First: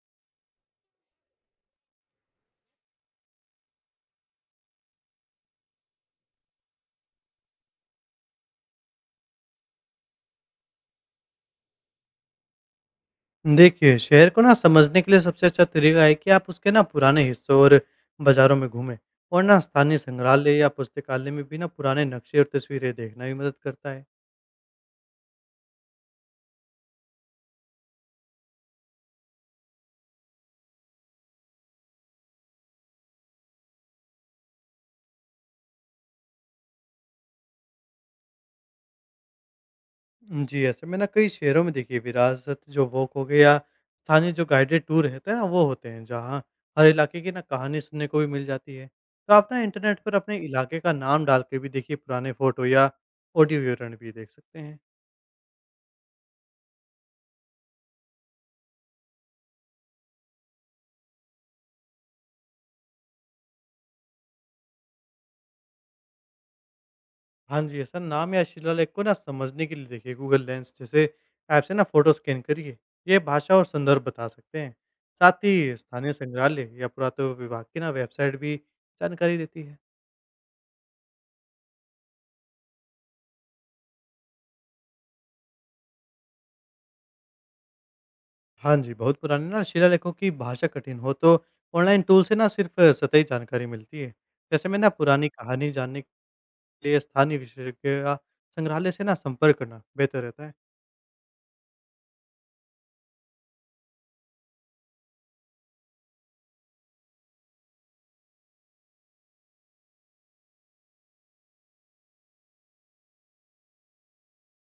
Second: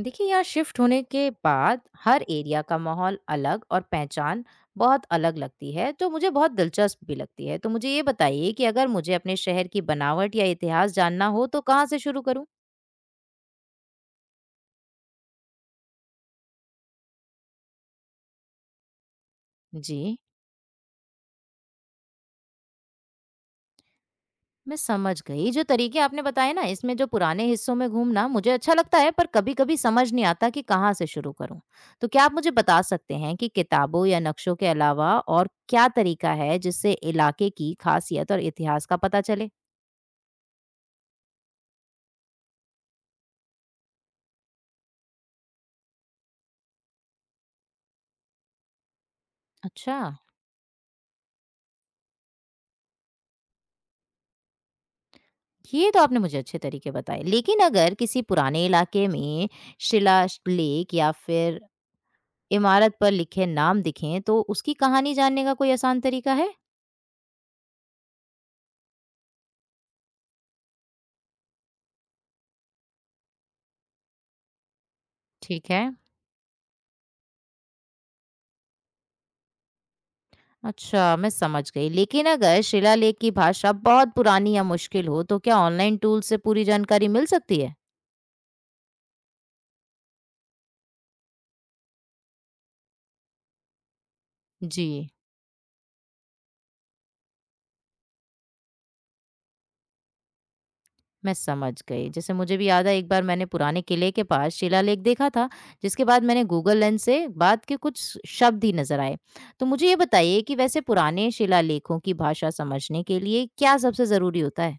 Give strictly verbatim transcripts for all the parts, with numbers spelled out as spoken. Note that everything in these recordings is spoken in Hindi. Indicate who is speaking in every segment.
Speaker 1: देखिए यहाँ शिफ्ट होने के बाद हर एरिया का माहौल अलग और पहचान बहुत अलग लगती है। तो मुझे बहुत दिलचस्प भी लगती है। तो मुझे ये बताइए कि अगर मुझे अपने शहर की बनावट या इतिहास जानना हो तो कहाँ से शुरू करूँ।
Speaker 2: देखिए, शहर को ना समझने के लिए सबसे अच्छा तरीका है कि आप उसके ना पुराने हिस्सों और बाज़ारों में घूमें। और ना स्थानीय
Speaker 1: जी,
Speaker 2: संग्रहालय या पुस्तकालय में भी ना पुराने नक्शे और तस्वीरें देखना भी मदद करता है।
Speaker 1: मैं समझ गई। जो तरीके आपने बताए ना, इसमें जो पुराने हिस्सों में घूमना मुझे अच्छा लगता है, पर कभी कभी समझ नहीं आता कि कहाँ से शुरू करूँ। तो क्या आप मुझे बता सकते हैं कि किताबों या नक्शों के अलावा और क्या तरीका है जिससे इलाके की खासियत और इतिहास का पता चले।
Speaker 2: जी, ऐसे में ना कई शहरों में देखिए विरासत जो वॉक हो गया या स्थानीय जो गाइडेड टूर रहते हैं ना, वो होते हैं, जहाँ हर इलाके की ना कहानी सुनने को भी मिल जाती है। तो आप ना
Speaker 1: अच्छा,
Speaker 2: इंटरनेट पर अपने इलाके का नाम डाल के भी देखिए पुराने फ़ोटो या ऑडियो विवरण भी देख सकते हैं।
Speaker 1: ये तो आपने मुझे अच्छे तरीके बताए। लेकिन अगर किसी पुराने इलाके में शिला श लेख या फिर इमारत पर लिखे नाम दिखें, तो उसकी कहानी जानने का कोई आसान तरीका है?
Speaker 2: हाँ जी, ऐसा नाम या शिलालेख को ना समझने के लिए देखिए गूगल लेंस जैसे ऐप से ना फोटो स्कैन करिए। ये भाषा और संदर्भ बता सकते हैं। साथ
Speaker 1: ठीक
Speaker 2: ही
Speaker 1: है।
Speaker 2: स्थानीय संग्रहालय या पुरातत्व विभाग की ना वेबसाइट भी जानकारी देती है।
Speaker 1: अच्छा, मैं समझ गई। लेकिन अगर शिलालेख की भाषा बहुत पुरानी या मुश्किल हो, तो क्या ऑनलाइन टूल से पूरी जानकारी मिल सकती है?
Speaker 2: हाँ जी, बहुत पुराने ना शिलालेखों की भाषा कठिन हो तो ऑनलाइन टूल से ना सिर्फ सतही जानकारी मिलती है। जैसे में
Speaker 1: जी,
Speaker 2: ना पुरानी कहानी जानने के लिए स्थानीय विशेषज्ञ या संग्रहालय से ना संपर्क करना बेहतर रहता है।
Speaker 1: मैं समझ गई। जैसे मुझे भी याद है, एक बार मैंने पुराने किले के पास शिलालेख देखा था, जिसके बाद मैंने गूगल लेंस से बाद के कुछ शब्द ही नज़र आए। तो मुझे ये बताइए कि वैसे पुराने शिलालेखों की भाषा समझने के लिए क्या सबसे ज़रूरी होता है?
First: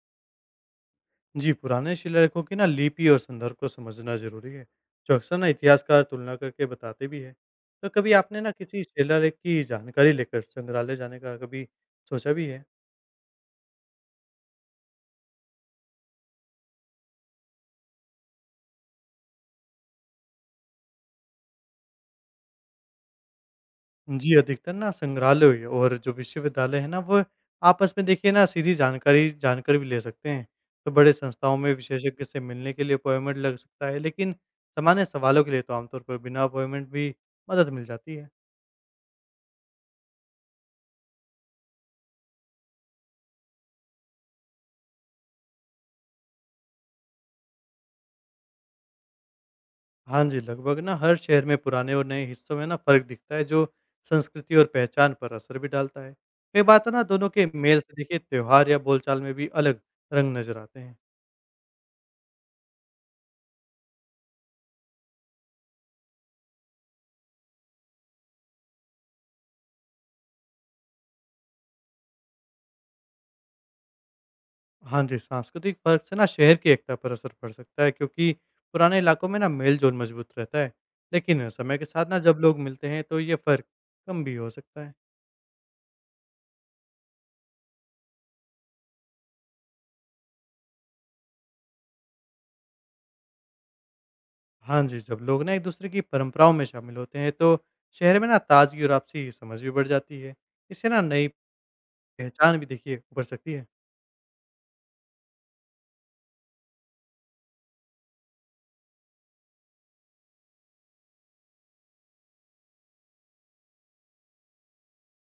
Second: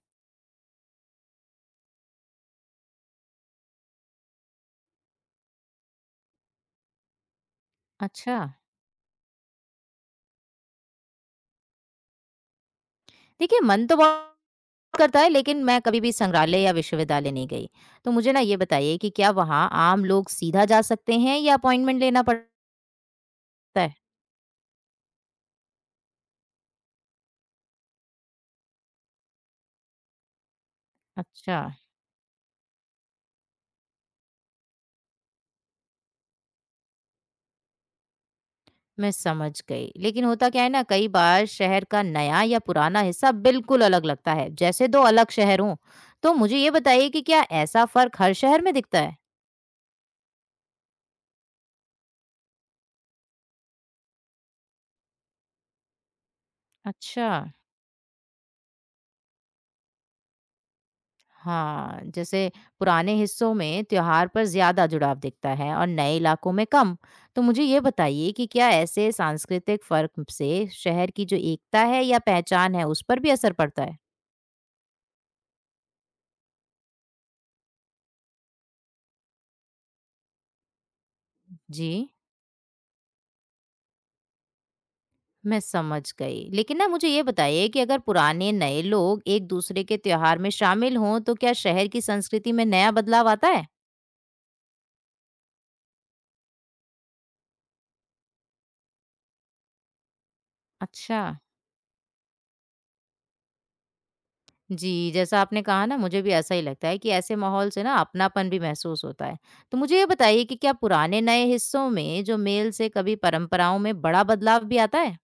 Speaker 2: जी, पुराने शिलालेखों की ना लिपि और संदर्भ को समझना ज़रूरी है, जो अक्सर ना इतिहासकार तुलना करके बताते भी हैं। तो कभी
Speaker 1: अच्छा,
Speaker 2: आपने ना किसी शिलालेख की जानकारी लेकर संग्रहालय जाने का कभी सोचा भी है?
Speaker 1: देखिए मन तो बहुत करता है, लेकिन मैं कभी भी संग्रहालय या विश्वविद्यालय नहीं गई। तो मुझे ना ये बताइए कि क्या वहाँ आम लोग सीधा जा सकते हैं या अपॉइंटमेंट लेना पड़ता है?
Speaker 2: जी, अधिकतर ना संग्रहालय और जो विश्वविद्यालय है ना, वो आपस में देखिए ना सीधी जानकारी जानकर भी ले सकते हैं। तो बड़े संस्थाओं
Speaker 1: अच्छा।
Speaker 2: में विशेषज्ञ से मिलने के लिए अपॉइंटमेंट लग सकता है, लेकिन सामान्य सवालों के लिए तो आमतौर पर बिना अपॉइंटमेंट भी मदद मिल जाती है।
Speaker 1: मैं समझ गई। लेकिन होता क्या है ना, कई बार शहर का नया या पुराना हिस्सा बिल्कुल अलग लगता है, जैसे दो अलग शहर हों। तो मुझे ये बताइए कि क्या ऐसा फर्क हर शहर में दिखता है?
Speaker 2: हाँ जी, लगभग ना हर शहर में पुराने और नए हिस्सों में ना फ़र्क दिखता है, जो संस्कृति और पहचान पर असर भी डालता है। कई बार तो ना
Speaker 1: अच्छा।
Speaker 2: दोनों के मेल से देखिए त्योहार या बोलचाल में भी अलग रंग नज़र आते हैं।
Speaker 1: हाँ, जैसे पुराने हिस्सों में त्योहार पर ज्यादा जुड़ाव दिखता है और नए इलाकों में कम। तो मुझे ये बताइए कि क्या ऐसे सांस्कृतिक फर्क से शहर की जो एकता है या पहचान है, उस पर भी असर पड़ता है?
Speaker 2: हाँ जी, सांस्कृतिक फ़र्क से ना शहर की एकता पर असर पड़ सकता है, क्योंकि पुराने इलाकों में ना मेल-जोल मजबूत रहता है। लेकिन समय के
Speaker 1: जी,
Speaker 2: साथ ना जब लोग मिलते हैं तो ये फ़र्क कम भी हो सकता है।
Speaker 1: मैं समझ गई। लेकिन ना मुझे ये बताइए कि अगर पुराने नए लोग एक दूसरे के त्योहार में शामिल हों, तो क्या शहर की संस्कृति में नया बदलाव आता है?
Speaker 2: हाँ जी, जब लोग ना एक-दूसरे की परंपराओं में शामिल होते हैं तो शहर में ना ताज़गी और आपसी समझ भी बढ़ जाती है। इससे ना
Speaker 1: अच्छा।
Speaker 2: नई पहचान भी देखिए उभर सकती है।
Speaker 1: जी, जैसा आपने कहा ना, मुझे भी ऐसा ही लगता है कि ऐसे माहौल से ना अपनापन भी महसूस होता है। तो मुझे ये बताइए कि क्या पुराने नए हिस्सों में जो मेल से कभी परंपराओं में बड़ा बदलाव भी आता है?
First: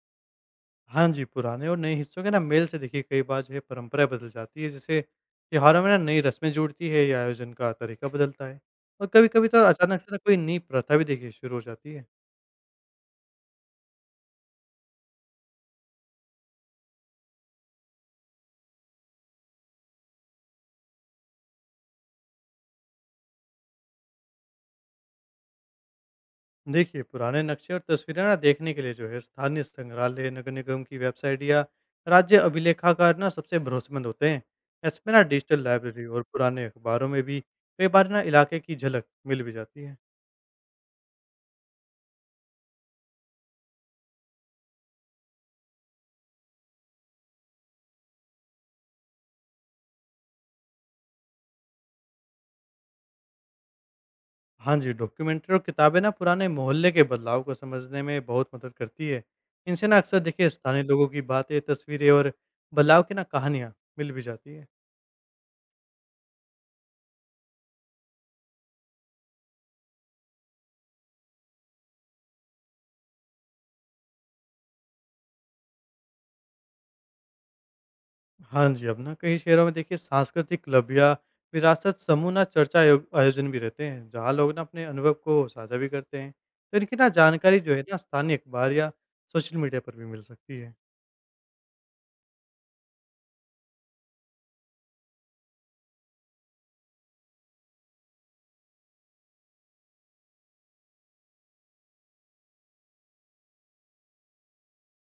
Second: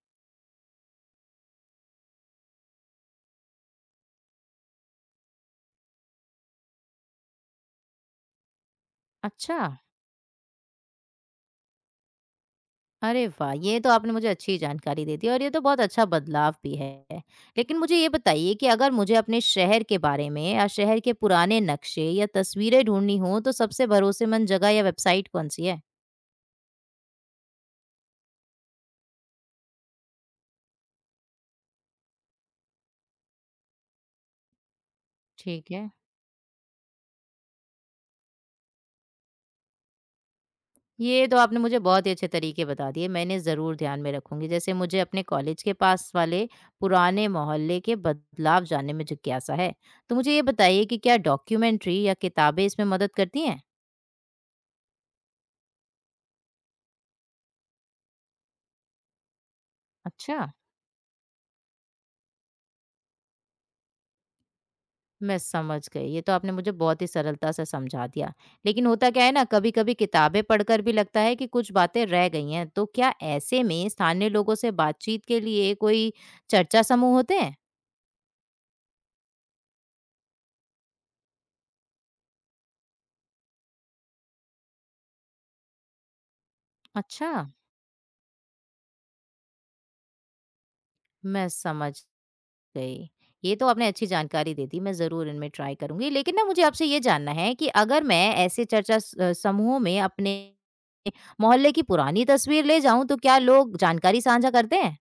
Speaker 2: हाँ जी, पुराने और नए हिस्सों के ना मेल से देखिए कई बार जो है परंपरा बदल जाती है। जैसे त्योहारों में ना नई रस्में जुड़ती है या आयोजन का तरीका बदलता है, और कभी-कभी
Speaker 1: अच्छा।
Speaker 2: तो अचानक से ना कोई नई प्रथा भी देखिए शुरू हो जाती है।
Speaker 1: अरे वाह! ये तो आपने मुझे अच्छी जानकारी दे दी और ये तो बहुत अच्छा बदलाव भी है। लेकिन मुझे ये बताइए कि अगर मुझे अपने शहर के बारे में या शहर के पुराने नक्शे या तस्वीरें ढूँढनी हों, तो सबसे भरोसेमंद जगह या वेबसाइट कौन-सी है?
Speaker 2: देखिए, पुराने नक्शे और तस्वीरें ना देखने के लिए जो है स्थानीय संग्रहालय, नगर निगम की वेबसाइट या राज्य अभिलेखागार ना सबसे भरोसेमंद होते हैं। इसमें ना डिजिटल
Speaker 1: ठीक है।
Speaker 2: लाइब्रेरी और पुराने अखबारों में भी कई बार ना इलाके की झलक मिल भी जाती है।
Speaker 1: ये तो आपने मुझे बहुत ही अच्छे तरीके बता दिए, मैं इन्हें ज़रूर ध्यान में रखूँगी। जैसे मुझे अपने कॉलेज के पास वाले पुराने मोहल्ले के बदलाव जानने में जिज्ञासा है। तो मुझे ये बताइए कि क्या डॉक्यूमेंट्री या किताबें इसमें मदद करती हैं?
Speaker 2: हाँ जी, डॉक्यूमेंट्री और किताबें ना पुराने मोहल्ले के बदलाव को समझने में बहुत मदद करती है। इनसे ना अक्सर
Speaker 1: अच्छा।
Speaker 2: देखिए स्थानीय लोगों की बातें, तस्वीरें और बदलाव की ना कहानियाँ मिल भी जाती है।
Speaker 1: मैं समझ गई। ये तो आपने मुझे बहुत ही सरलता से समझा दिया। लेकिन होता क्या है ना, कभी-कभी किताबें पढ़कर भी लगता है कि कुछ बातें रह गई हैं। तो क्या ऐसे में स्थानीय लोगों से बातचीत के लिए कोई चर्चा समूह होते हैं?
Speaker 2: हाँ जी, अब ना कई शहरों में देखिए सांस्कृतिक क्लब या विरासत समूह ना चर्चा आयो आयोजन भी रहते हैं, जहाँ लोग ना अपने अनुभव को साझा भी करते हैं। तो इनकी ना
Speaker 1: अच्छा,
Speaker 2: जानकारी जो है ना स्थानीय अखबार या सोशल मीडिया पर भी मिल सकती है।
Speaker 1: मैं समझ गई। ये तो आपने अच्छी जानकारी दे दी। मैं ज़रूर इनमें ट्राई करूँगी। लेकिन ना मुझे आपसे ये जानना है कि अगर मैं ऐसे चर्चा स अ, समूहों में अपने मोहल्ले की पुरानी तस्वीर ले जाऊँ, तो क्या लोग जानकारी साझा करते हैं?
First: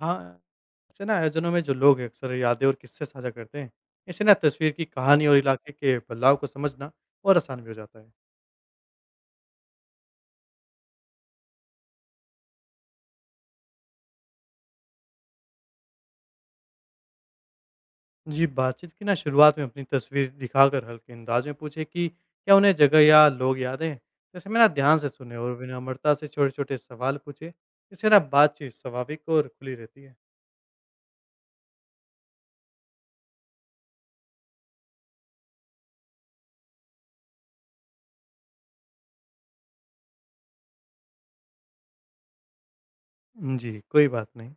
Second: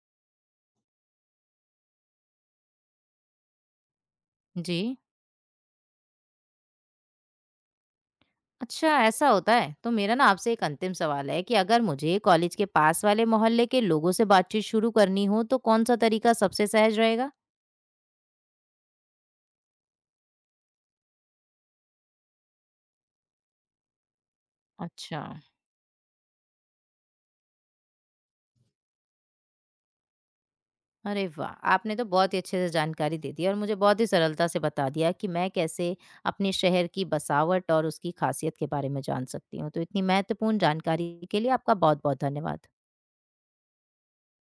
Speaker 2: हाँ से ना आयोजनों में जो लोग अक्सर यादें और किस्से साझा करते हैं। इससे ना तस्वीर
Speaker 1: जी।
Speaker 2: की कहानी और इलाके के बदलाव को समझना और आसान भी हो जाता है।
Speaker 1: अच्छा, ऐसा होता है तो मेरा ना आपसे एक अंतिम सवाल है कि अगर मुझे कॉलेज के पास वाले मोहल्ले के लोगों से बातचीत शुरू करनी हो, तो कौन सा तरीका सबसे सहज रहेगा?
Speaker 2: जी, बातचीत की ना शुरुआत में अपनी तस्वीर दिखाकर हल्के अंदाज में पूछे कि क्या उन्हें जगह या लोग याद हैं। जैसे मैं ना ध्यान से
Speaker 1: अच्छा।
Speaker 2: सुने और विनम्रता से छोटे छोटे सवाल पूछे। इससे ना बातचीत स्वाभाविक और खुली रहती है।
Speaker 1: अरे वाह! आपने तो बहुत ही अच्छे से जानकारी दे दी और मुझे बहुत ही सरलता से बता दिया कि मैं कैसे अपने शहर की बसावट और उसकी खासियत के बारे में जान सकती हूँ। तो इतनी महत्वपूर्ण जानकारी के लिए आपका बहुत बहुत धन्यवाद।
Speaker 2: जी, कोई बात नहीं।